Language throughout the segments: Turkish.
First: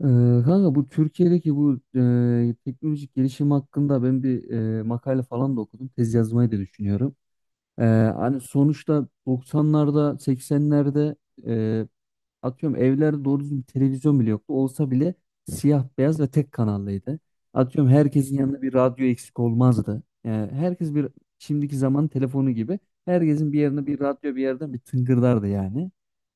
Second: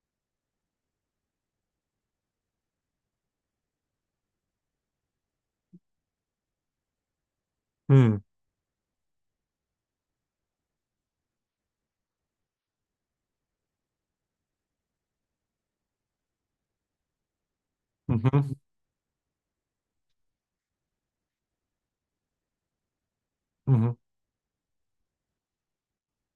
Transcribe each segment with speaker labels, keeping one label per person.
Speaker 1: Ee, Kanka bu Türkiye'deki bu teknolojik gelişim hakkında ben bir makale falan da okudum. Tez yazmayı da düşünüyorum. Ee,
Speaker 2: Hı
Speaker 1: Hani sonuçta 90'larda, 80'lerde atıyorum evlerde doğru düzgün bir televizyon bile yoktu. Olsa bile siyah beyaz ve tek kanallıydı. Atıyorum
Speaker 2: hı
Speaker 1: herkesin
Speaker 2: hı
Speaker 1: yanında bir radyo eksik olmazdı. Yani herkes bir şimdiki zaman telefonu gibi herkesin bir
Speaker 2: hı
Speaker 1: yerine
Speaker 2: hı
Speaker 1: bir radyo bir yerden bir tıngırdardı yani.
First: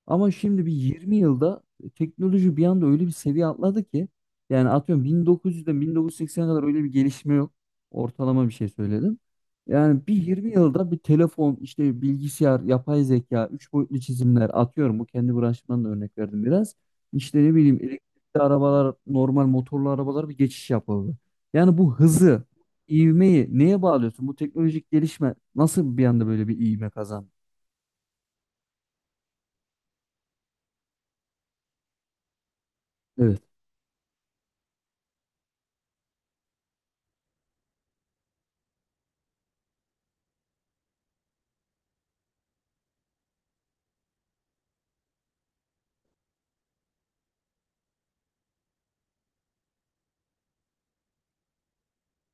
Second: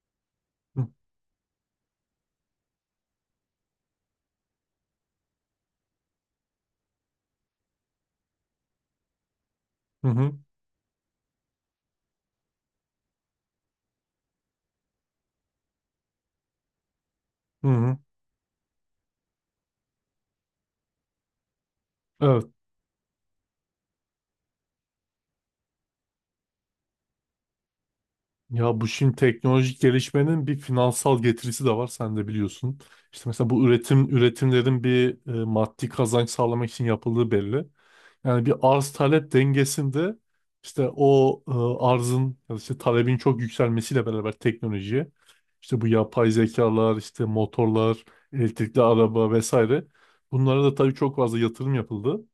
Speaker 1: Ama şimdi bir 20 yılda teknoloji bir anda öyle bir seviye atladı ki yani atıyorum 1900'den 1980'e kadar öyle bir gelişme yok. Ortalama bir şey söyledim. Yani
Speaker 2: hı
Speaker 1: bir
Speaker 2: hı.
Speaker 1: 20 yılda bir telefon, işte bilgisayar, yapay zeka, üç boyutlu çizimler atıyorum. Bu kendi branşımdan da örnek verdim biraz. İşte ne bileyim
Speaker 2: Hı.
Speaker 1: elektrikli arabalar, normal motorlu arabalar bir geçiş yapıldı. Yani bu
Speaker 2: Evet.
Speaker 1: hızı, ivmeyi neye bağlıyorsun? Bu teknolojik gelişme nasıl bir anda böyle bir ivme kazandı?
Speaker 2: Ya bu şimdi teknolojik gelişmenin bir finansal getirisi de var, sen de biliyorsun. İşte
Speaker 1: Evet.
Speaker 2: mesela bu üretimlerin bir maddi kazanç sağlamak için yapıldığı belli. Yani bir arz talep dengesinde işte o arzın ya da işte talebin çok yükselmesiyle beraber teknolojiye, işte bu yapay zekalar, işte motorlar, elektrikli araba vesaire, bunlara da tabii çok fazla yatırım yapıldı.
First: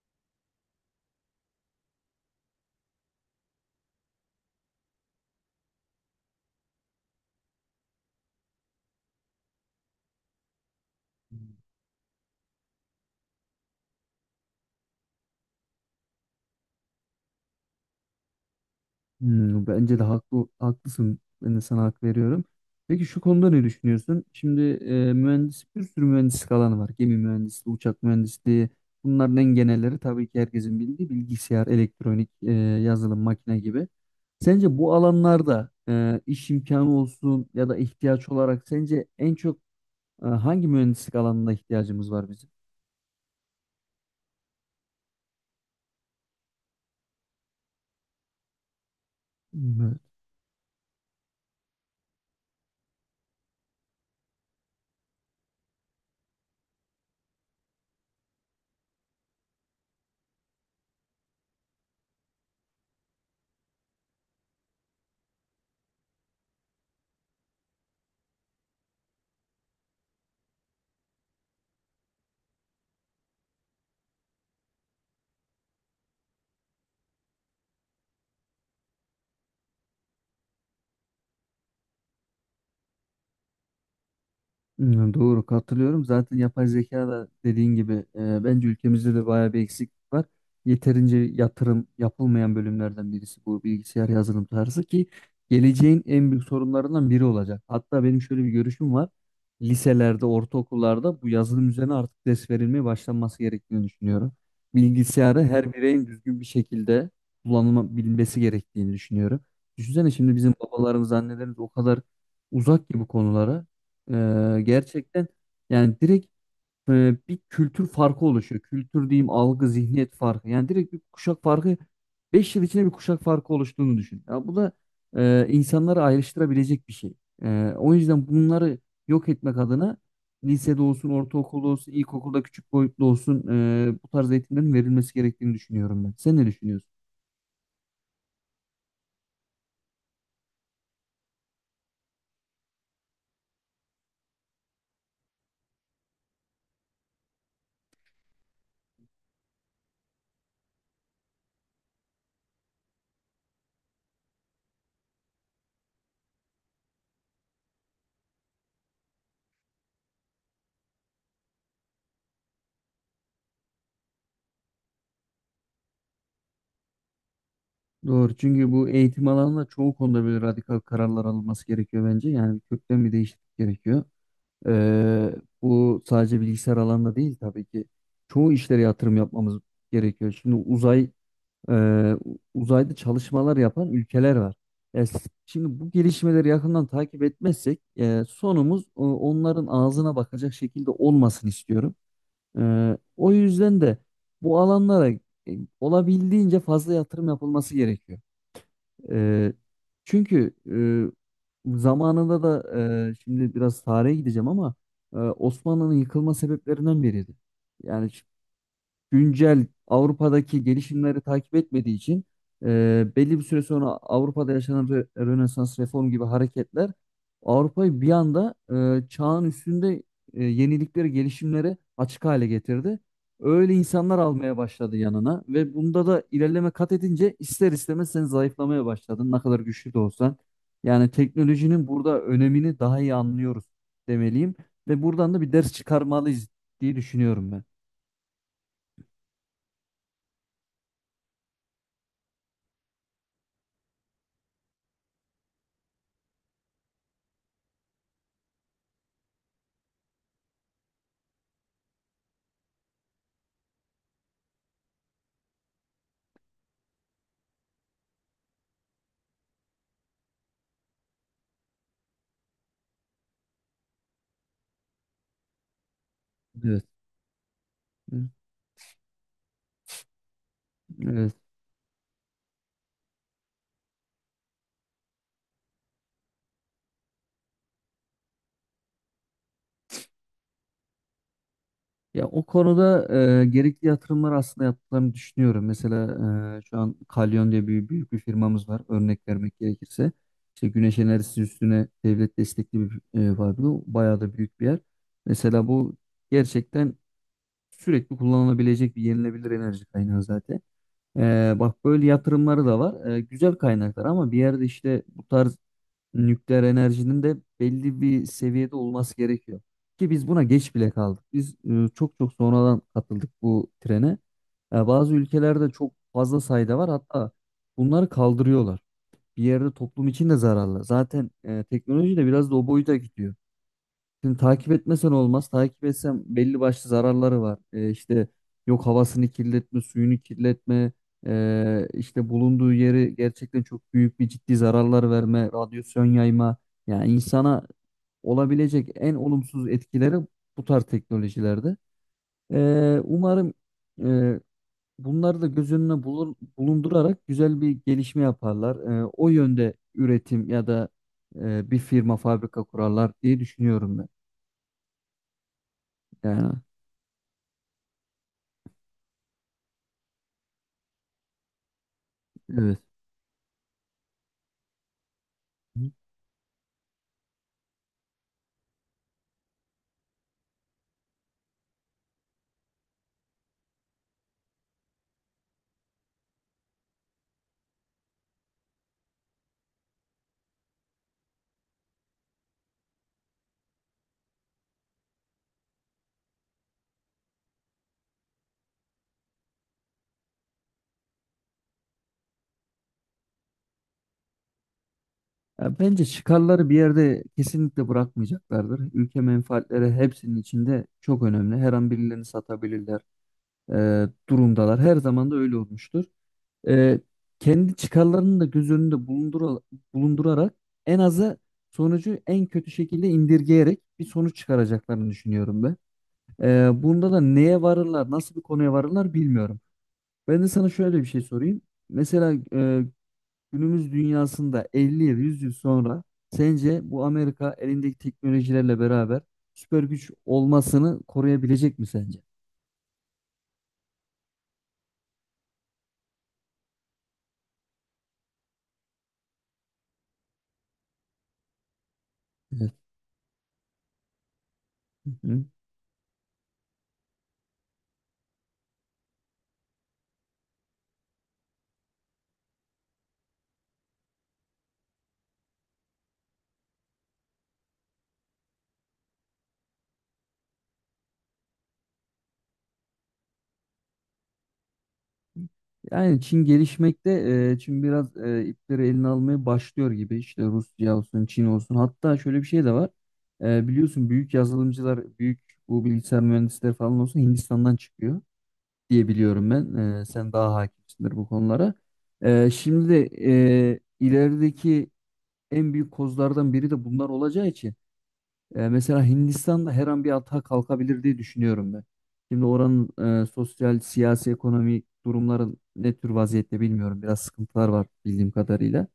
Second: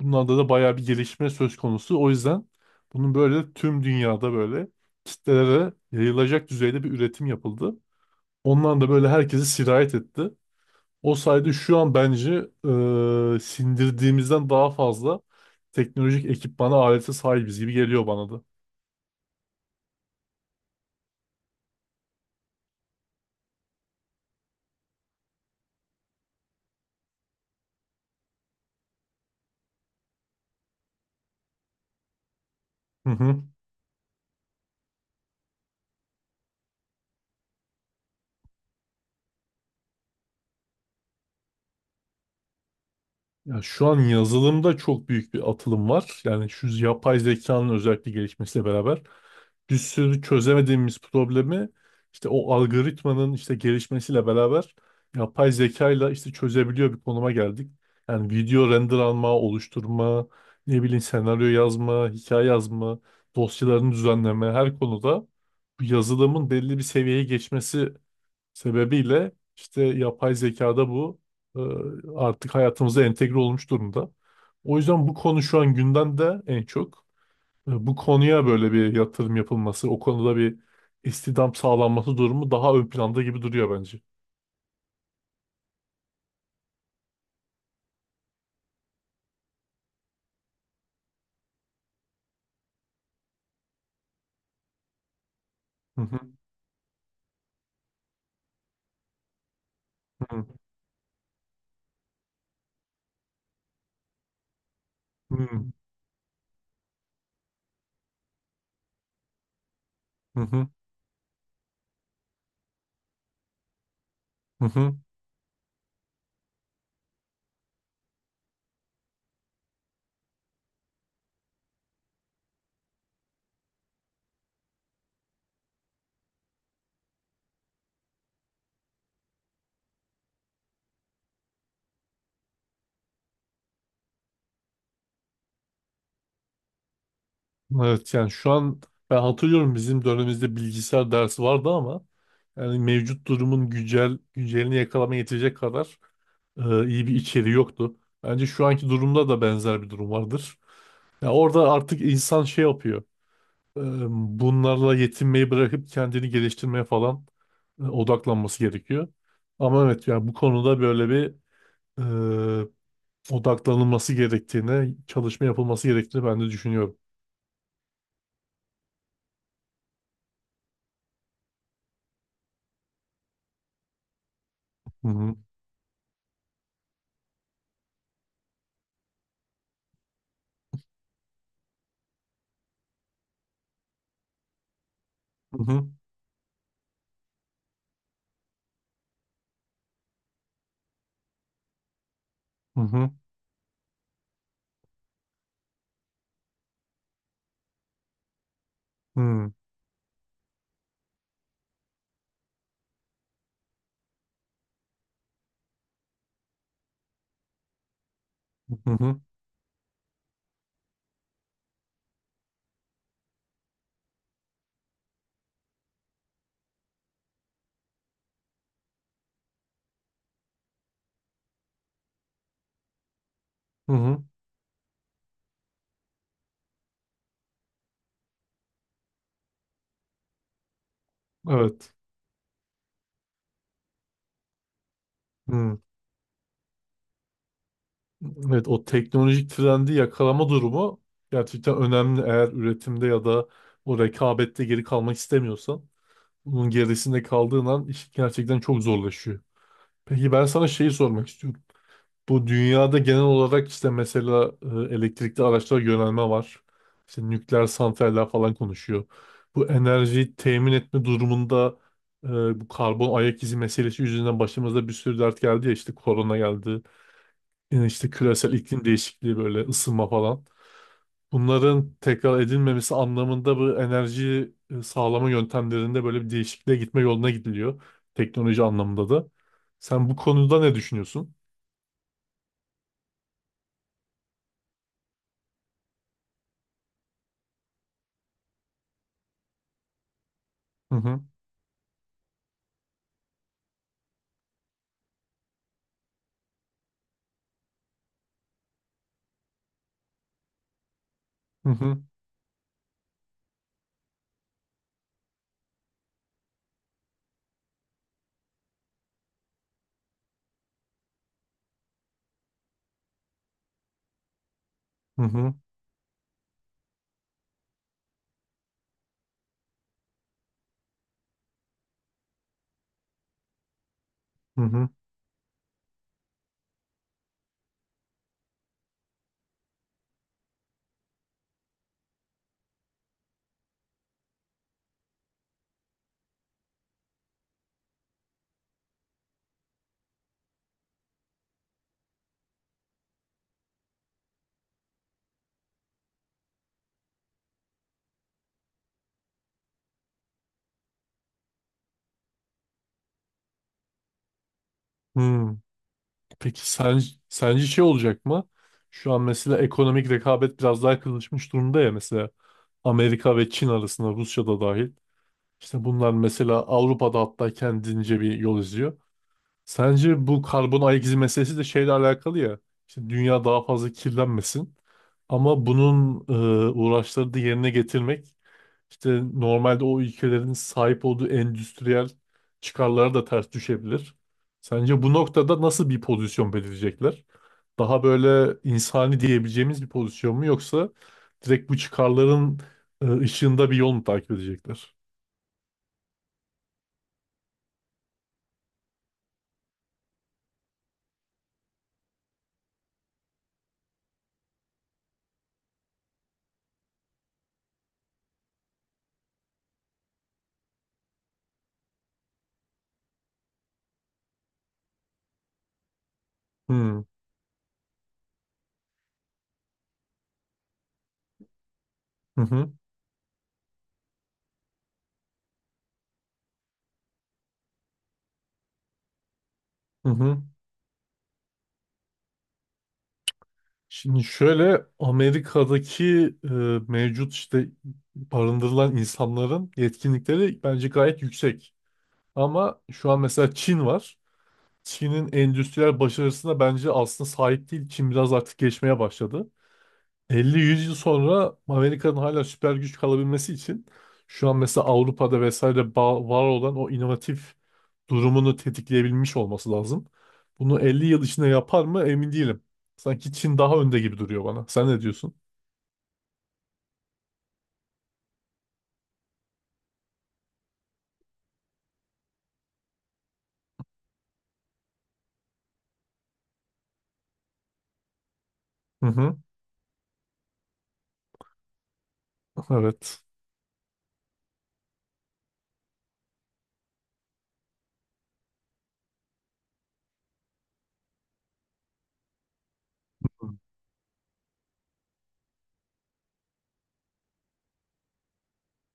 Speaker 2: Bunlarda da bayağı bir gelişme söz konusu. O yüzden bunun böyle tüm dünyada böyle kitlelere yayılacak düzeyde bir üretim yapıldı. Ondan da böyle herkesi sirayet etti. O sayede şu an bence sindirdiğimizden daha fazla teknolojik ekipmana, alete sahibiz gibi geliyor bana da.
Speaker 1: Hmm, bence de haklı, haklısın. Ben de sana hak veriyorum. Peki şu konuda ne düşünüyorsun? Şimdi mühendis bir sürü mühendislik alanı var. Gemi mühendisliği, uçak mühendisliği. Bunların en genelleri tabii ki herkesin bildiği bilgisayar, elektronik,
Speaker 2: Hı
Speaker 1: yazılım,
Speaker 2: hı.
Speaker 1: makine gibi. Sence bu alanlarda iş imkanı olsun ya da ihtiyaç olarak sence en çok hangi mühendislik alanına ihtiyacımız var bizim?
Speaker 2: Ya şu an yazılımda çok büyük bir atılım var. Yani şu yapay zekanın özellikle gelişmesiyle beraber bir
Speaker 1: Hmm.
Speaker 2: sürü çözemediğimiz problemi işte o algoritmanın işte gelişmesiyle beraber yapay zekayla işte çözebiliyor bir konuma geldik. Yani video render alma, oluşturma, ne bileyim senaryo yazma, hikaye yazma, dosyalarını düzenleme, her konuda bu yazılımın belli bir seviyeye geçmesi sebebiyle işte yapay zekada bu e, artık hayatımıza entegre olmuş durumda. O yüzden bu konu şu an gündemde en çok. E, bu konuya böyle bir yatırım yapılması, o konuda bir istihdam sağlanması durumu daha ön planda gibi duruyor bence.
Speaker 1: Hmm, doğru, katılıyorum. Zaten yapay zeka da dediğin gibi bence ülkemizde de bayağı bir eksiklik var. Yeterince yatırım yapılmayan bölümlerden birisi bu bilgisayar yazılım tarzı ki
Speaker 2: Hı
Speaker 1: geleceğin
Speaker 2: hı
Speaker 1: en büyük sorunlarından biri olacak. Hatta benim şöyle bir görüşüm var. Liselerde,
Speaker 2: hı
Speaker 1: ortaokullarda bu yazılım üzerine artık ders verilmeye başlanması gerektiğini düşünüyorum. Bilgisayarı
Speaker 2: hı
Speaker 1: her bireyin düzgün bir şekilde kullanılabilmesi gerektiğini düşünüyorum. Düşünsene şimdi
Speaker 2: hı
Speaker 1: bizim
Speaker 2: hı
Speaker 1: babalarımız, annelerimiz o kadar uzak ki bu konulara.
Speaker 2: hı hı.
Speaker 1: Gerçekten yani direkt bir kültür farkı oluşuyor. Kültür diyeyim algı, zihniyet farkı. Yani direkt bir kuşak farkı. 5 yıl içinde bir kuşak farkı oluştuğunu düşün. Ya bu da insanları ayrıştırabilecek bir şey. O yüzden bunları yok etmek adına lisede olsun, ortaokulda olsun, ilkokulda küçük boyutlu olsun bu tarz eğitimlerin verilmesi gerektiğini düşünüyorum ben. Sen ne düşünüyorsun?
Speaker 2: Evet yani şu an ben hatırlıyorum, bizim dönemimizde bilgisayar dersi vardı ama yani mevcut durumun güncelini yakalama yetecek kadar iyi bir içeriği yoktu. Bence şu anki durumda da benzer bir durum vardır. Ya orada artık insan şey yapıyor. e, Bunlarla yetinmeyi bırakıp kendini geliştirmeye falan odaklanması gerekiyor. Ama evet yani bu konuda böyle bir e, odaklanılması gerektiğine, çalışma yapılması gerektiğini ben de düşünüyorum.
Speaker 1: Doğru. Çünkü bu eğitim alanında çoğu konuda böyle radikal kararlar alınması gerekiyor bence. Yani kökten bir değişiklik gerekiyor.
Speaker 2: Hı
Speaker 1: Ee,
Speaker 2: hı.
Speaker 1: Bu sadece bilgisayar alanında değil tabii ki. Çoğu işlere yatırım yapmamız gerekiyor. Şimdi e, uzayda çalışmalar yapan ülkeler var. E, s-
Speaker 2: Hı
Speaker 1: Şimdi
Speaker 2: hı.
Speaker 1: bu gelişmeleri yakından takip etmezsek sonumuz onların ağzına bakacak şekilde olmasın istiyorum.
Speaker 2: Hı hı.
Speaker 1: O yüzden de bu alanlara olabildiğince fazla yatırım yapılması gerekiyor.
Speaker 2: Hmm.
Speaker 1: Ee, Çünkü zamanında da şimdi biraz tarihe gideceğim ama Osmanlı'nın yıkılma sebeplerinden biriydi. Yani
Speaker 2: Hı hı,
Speaker 1: güncel Avrupa'daki gelişimleri takip etmediği için belli bir süre sonra Avrupa'da yaşanan Rönesans reform gibi hareketler Avrupa'yı bir anda çağın üstünde yeniliklere, gelişimlere açık hale getirdi. Öyle
Speaker 2: hı
Speaker 1: insanlar
Speaker 2: hı,
Speaker 1: almaya başladı yanına ve bunda da ilerleme kat edince ister istemez sen zayıflamaya başladın ne kadar güçlü de olsan. Yani teknolojinin
Speaker 2: evet.
Speaker 1: burada önemini daha iyi anlıyoruz demeliyim ve buradan da bir ders
Speaker 2: Hmm.
Speaker 1: çıkarmalıyız diye düşünüyorum ben.
Speaker 2: Evet, o teknolojik trendi yakalama durumu gerçekten önemli. Eğer üretimde ya da o rekabette geri kalmak istemiyorsan, bunun gerisinde kaldığın an iş gerçekten çok zorlaşıyor. Peki ben sana şeyi sormak istiyorum. Bu dünyada genel olarak işte mesela elektrikli araçlara yönelme var. İşte nükleer santraller falan konuşuyor. Bu enerjiyi temin etme durumunda e, bu karbon ayak izi meselesi yüzünden başımıza bir sürü dert geldi ya, işte korona geldi.
Speaker 1: Evet.
Speaker 2: Yine işte küresel iklim değişikliği, böyle ısınma falan.
Speaker 1: Evet.
Speaker 2: Bunların tekrar edilmemesi anlamında bu enerji sağlama yöntemlerinde böyle bir değişikliğe gitme yoluna gidiliyor. Teknoloji anlamında da. Sen bu konuda ne düşünüyorsun?
Speaker 1: Ya o konuda gerekli yatırımlar aslında yaptıklarını düşünüyorum. Mesela şu an Kalyon diye bir büyük bir firmamız var. Örnek vermek gerekirse. İşte
Speaker 2: Hı
Speaker 1: güneş
Speaker 2: hı.
Speaker 1: enerjisi üstüne devlet destekli bir fabrika. Bayağı da büyük bir yer. Mesela bu gerçekten sürekli kullanılabilecek bir yenilebilir enerji kaynağı zaten.
Speaker 2: Hı
Speaker 1: Bak
Speaker 2: hı.
Speaker 1: böyle yatırımları da var. Güzel kaynaklar ama bir yerde işte bu tarz nükleer enerjinin de belli bir seviyede olması gerekiyor. Ki biz buna geç bile kaldık. Biz çok çok sonradan katıldık bu trene. Bazı
Speaker 2: Hı hı.
Speaker 1: ülkelerde çok fazla sayıda var. Hatta bunları kaldırıyorlar. Bir yerde toplum için de zararlı. Zaten teknoloji de biraz da o boyuta gidiyor. Şimdi
Speaker 2: Hı
Speaker 1: takip
Speaker 2: hı.
Speaker 1: etmesen olmaz. Takip etsem belli başlı zararları var. İşte yok havasını kirletme, suyunu kirletme, işte bulunduğu yeri gerçekten çok büyük bir ciddi zararlar verme, radyasyon yayma. Yani insana olabilecek en olumsuz etkileri bu tarz teknolojilerde. Umarım ee, bunları da göz önüne bulundurarak güzel bir gelişme yaparlar. O yönde üretim ya da bir firma, fabrika kurarlar diye düşünüyorum ben.
Speaker 2: Hı.
Speaker 1: Yani.
Speaker 2: Peki sence, sence şey olacak mı? Şu an mesela ekonomik rekabet biraz daha kızışmış durumda ya, mesela
Speaker 1: Evet.
Speaker 2: Amerika ve Çin arasında, Rusya da dahil. İşte bunlar mesela Avrupa'da hatta kendince bir yol izliyor. Sence bu karbon ayak izi meselesi de şeyle alakalı ya. İşte dünya daha fazla kirlenmesin. Ama bunun uğraşları da yerine getirmek, İşte normalde o ülkelerin sahip olduğu endüstriyel çıkarlara da ters düşebilir. Sence bu noktada nasıl bir pozisyon belirleyecekler? Daha böyle insani diyebileceğimiz bir pozisyon mu, yoksa direkt bu çıkarların ışığında bir yol mu takip edecekler?
Speaker 1: Ya bence çıkarları bir yerde kesinlikle bırakmayacaklardır. Ülke menfaatleri hepsinin içinde çok önemli. Her an birilerini satabilirler durumdalar. Her zaman da öyle olmuştur. E, Kendi çıkarlarını da göz önünde bulundurarak en azı sonucu en kötü şekilde indirgeyerek bir sonuç çıkaracaklarını düşünüyorum ben.
Speaker 2: Hmm.
Speaker 1: Bunda da neye varırlar, nasıl bir konuya varırlar bilmiyorum. Ben de sana şöyle bir şey sorayım. Mesela
Speaker 2: Hı hı.
Speaker 1: günümüz dünyasında 50 yıl, 100 yıl sonra sence bu Amerika elindeki teknolojilerle beraber süper
Speaker 2: Hı
Speaker 1: güç
Speaker 2: hı.
Speaker 1: olmasını koruyabilecek mi sence?
Speaker 2: Şimdi şöyle, Amerika'daki e, mevcut işte barındırılan insanların yetkinlikleri bence gayet yüksek.
Speaker 1: Evet.
Speaker 2: Ama şu an mesela Çin var.
Speaker 1: Hı
Speaker 2: Çin'in
Speaker 1: hı.
Speaker 2: endüstriyel başarısına bence aslında sahip değil. Çin biraz artık geçmeye başladı. 50-100 yıl sonra Amerika'nın hala süper güç kalabilmesi için şu an mesela Avrupa'da vesaire var olan o inovatif durumunu tetikleyebilmiş olması lazım. Bunu 50 yıl içinde yapar mı emin değilim. Sanki Çin daha önde gibi duruyor bana. Sen ne diyorsun?
Speaker 1: Yani Çin gelişmekte, Çin biraz ipleri eline almaya başlıyor gibi. İşte Rusya olsun, Çin olsun. Hatta şöyle bir şey de var. Biliyorsun büyük yazılımcılar, büyük bu bilgisayar mühendisleri falan olsun Hindistan'dan çıkıyor
Speaker 2: Hı
Speaker 1: diye
Speaker 2: hı,
Speaker 1: biliyorum ben. Sen daha hakimsindir bu konulara. Şimdi de
Speaker 2: evet.
Speaker 1: ilerideki en büyük kozlardan biri de bunlar olacağı için mesela Hindistan'da her an bir atağa kalkabilir diye düşünüyorum ben. Şimdi oranın sosyal, siyasi, ekonomik durumların ne tür vaziyette bilmiyorum. Biraz sıkıntılar var bildiğim kadarıyla.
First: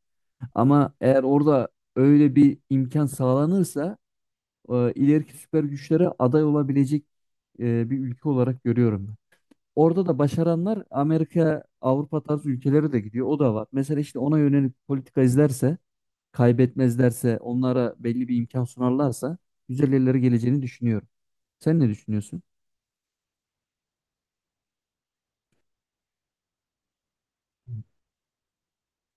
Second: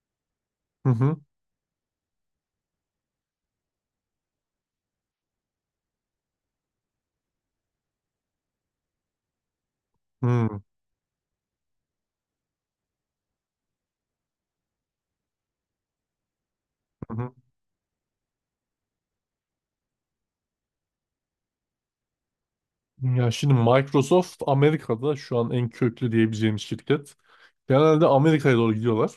Speaker 2: Hı
Speaker 1: Ama
Speaker 2: hı,
Speaker 1: eğer orada öyle bir imkan sağlanırsa ileriki süper güçlere aday olabilecek bir ülke olarak görüyorum ben. Orada da
Speaker 2: hı hı.
Speaker 1: başaranlar Amerika, Avrupa tarzı ülkelere de gidiyor. O da var. Mesela işte ona yönelik politika izlerse
Speaker 2: Hı.
Speaker 1: kaybetmezlerse, onlara belli bir imkan sunarlarsa güzel yerlere geleceğini düşünüyorum. Sen ne düşünüyorsun?
Speaker 2: Ya şimdi Microsoft Amerika'da şu an en köklü diyebileceğimiz şirket. Genelde Amerika'ya doğru gidiyorlar.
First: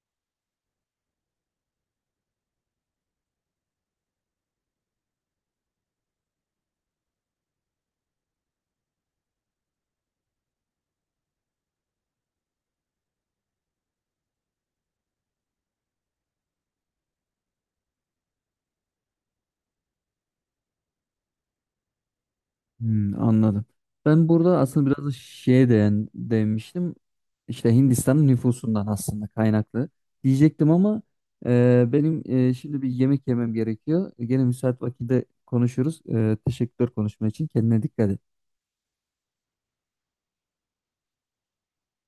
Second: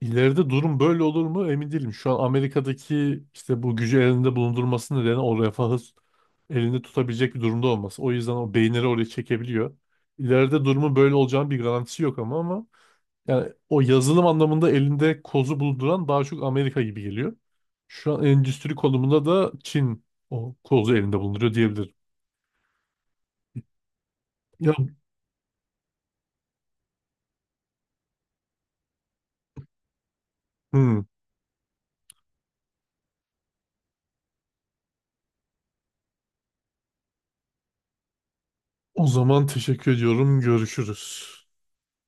Speaker 2: İleride durum böyle olur mu emin değilim. Şu an Amerika'daki işte bu gücü elinde bulundurması nedeni o refahı elinde tutabilecek bir durumda olması. O yüzden o beyinleri oraya çekebiliyor. İleride durumun böyle olacağının bir garantisi yok, ama yani o yazılım anlamında elinde kozu bulunduran daha çok Amerika gibi geliyor. Şu an endüstri konumunda da Çin o kozu elinde bulunduruyor diyebilirim.
Speaker 1: Hmm, anladım. Ben burada
Speaker 2: Ya,
Speaker 1: aslında biraz da şeye değinmiştim. İşte Hindistan'ın nüfusundan aslında kaynaklı diyecektim
Speaker 2: hmm.
Speaker 1: ama benim şimdi bir yemek yemem gerekiyor. Gene müsait vakitte konuşuruz. Teşekkürler konuşma için. Kendine dikkat et.
Speaker 2: O zaman teşekkür ediyorum. Görüşürüz.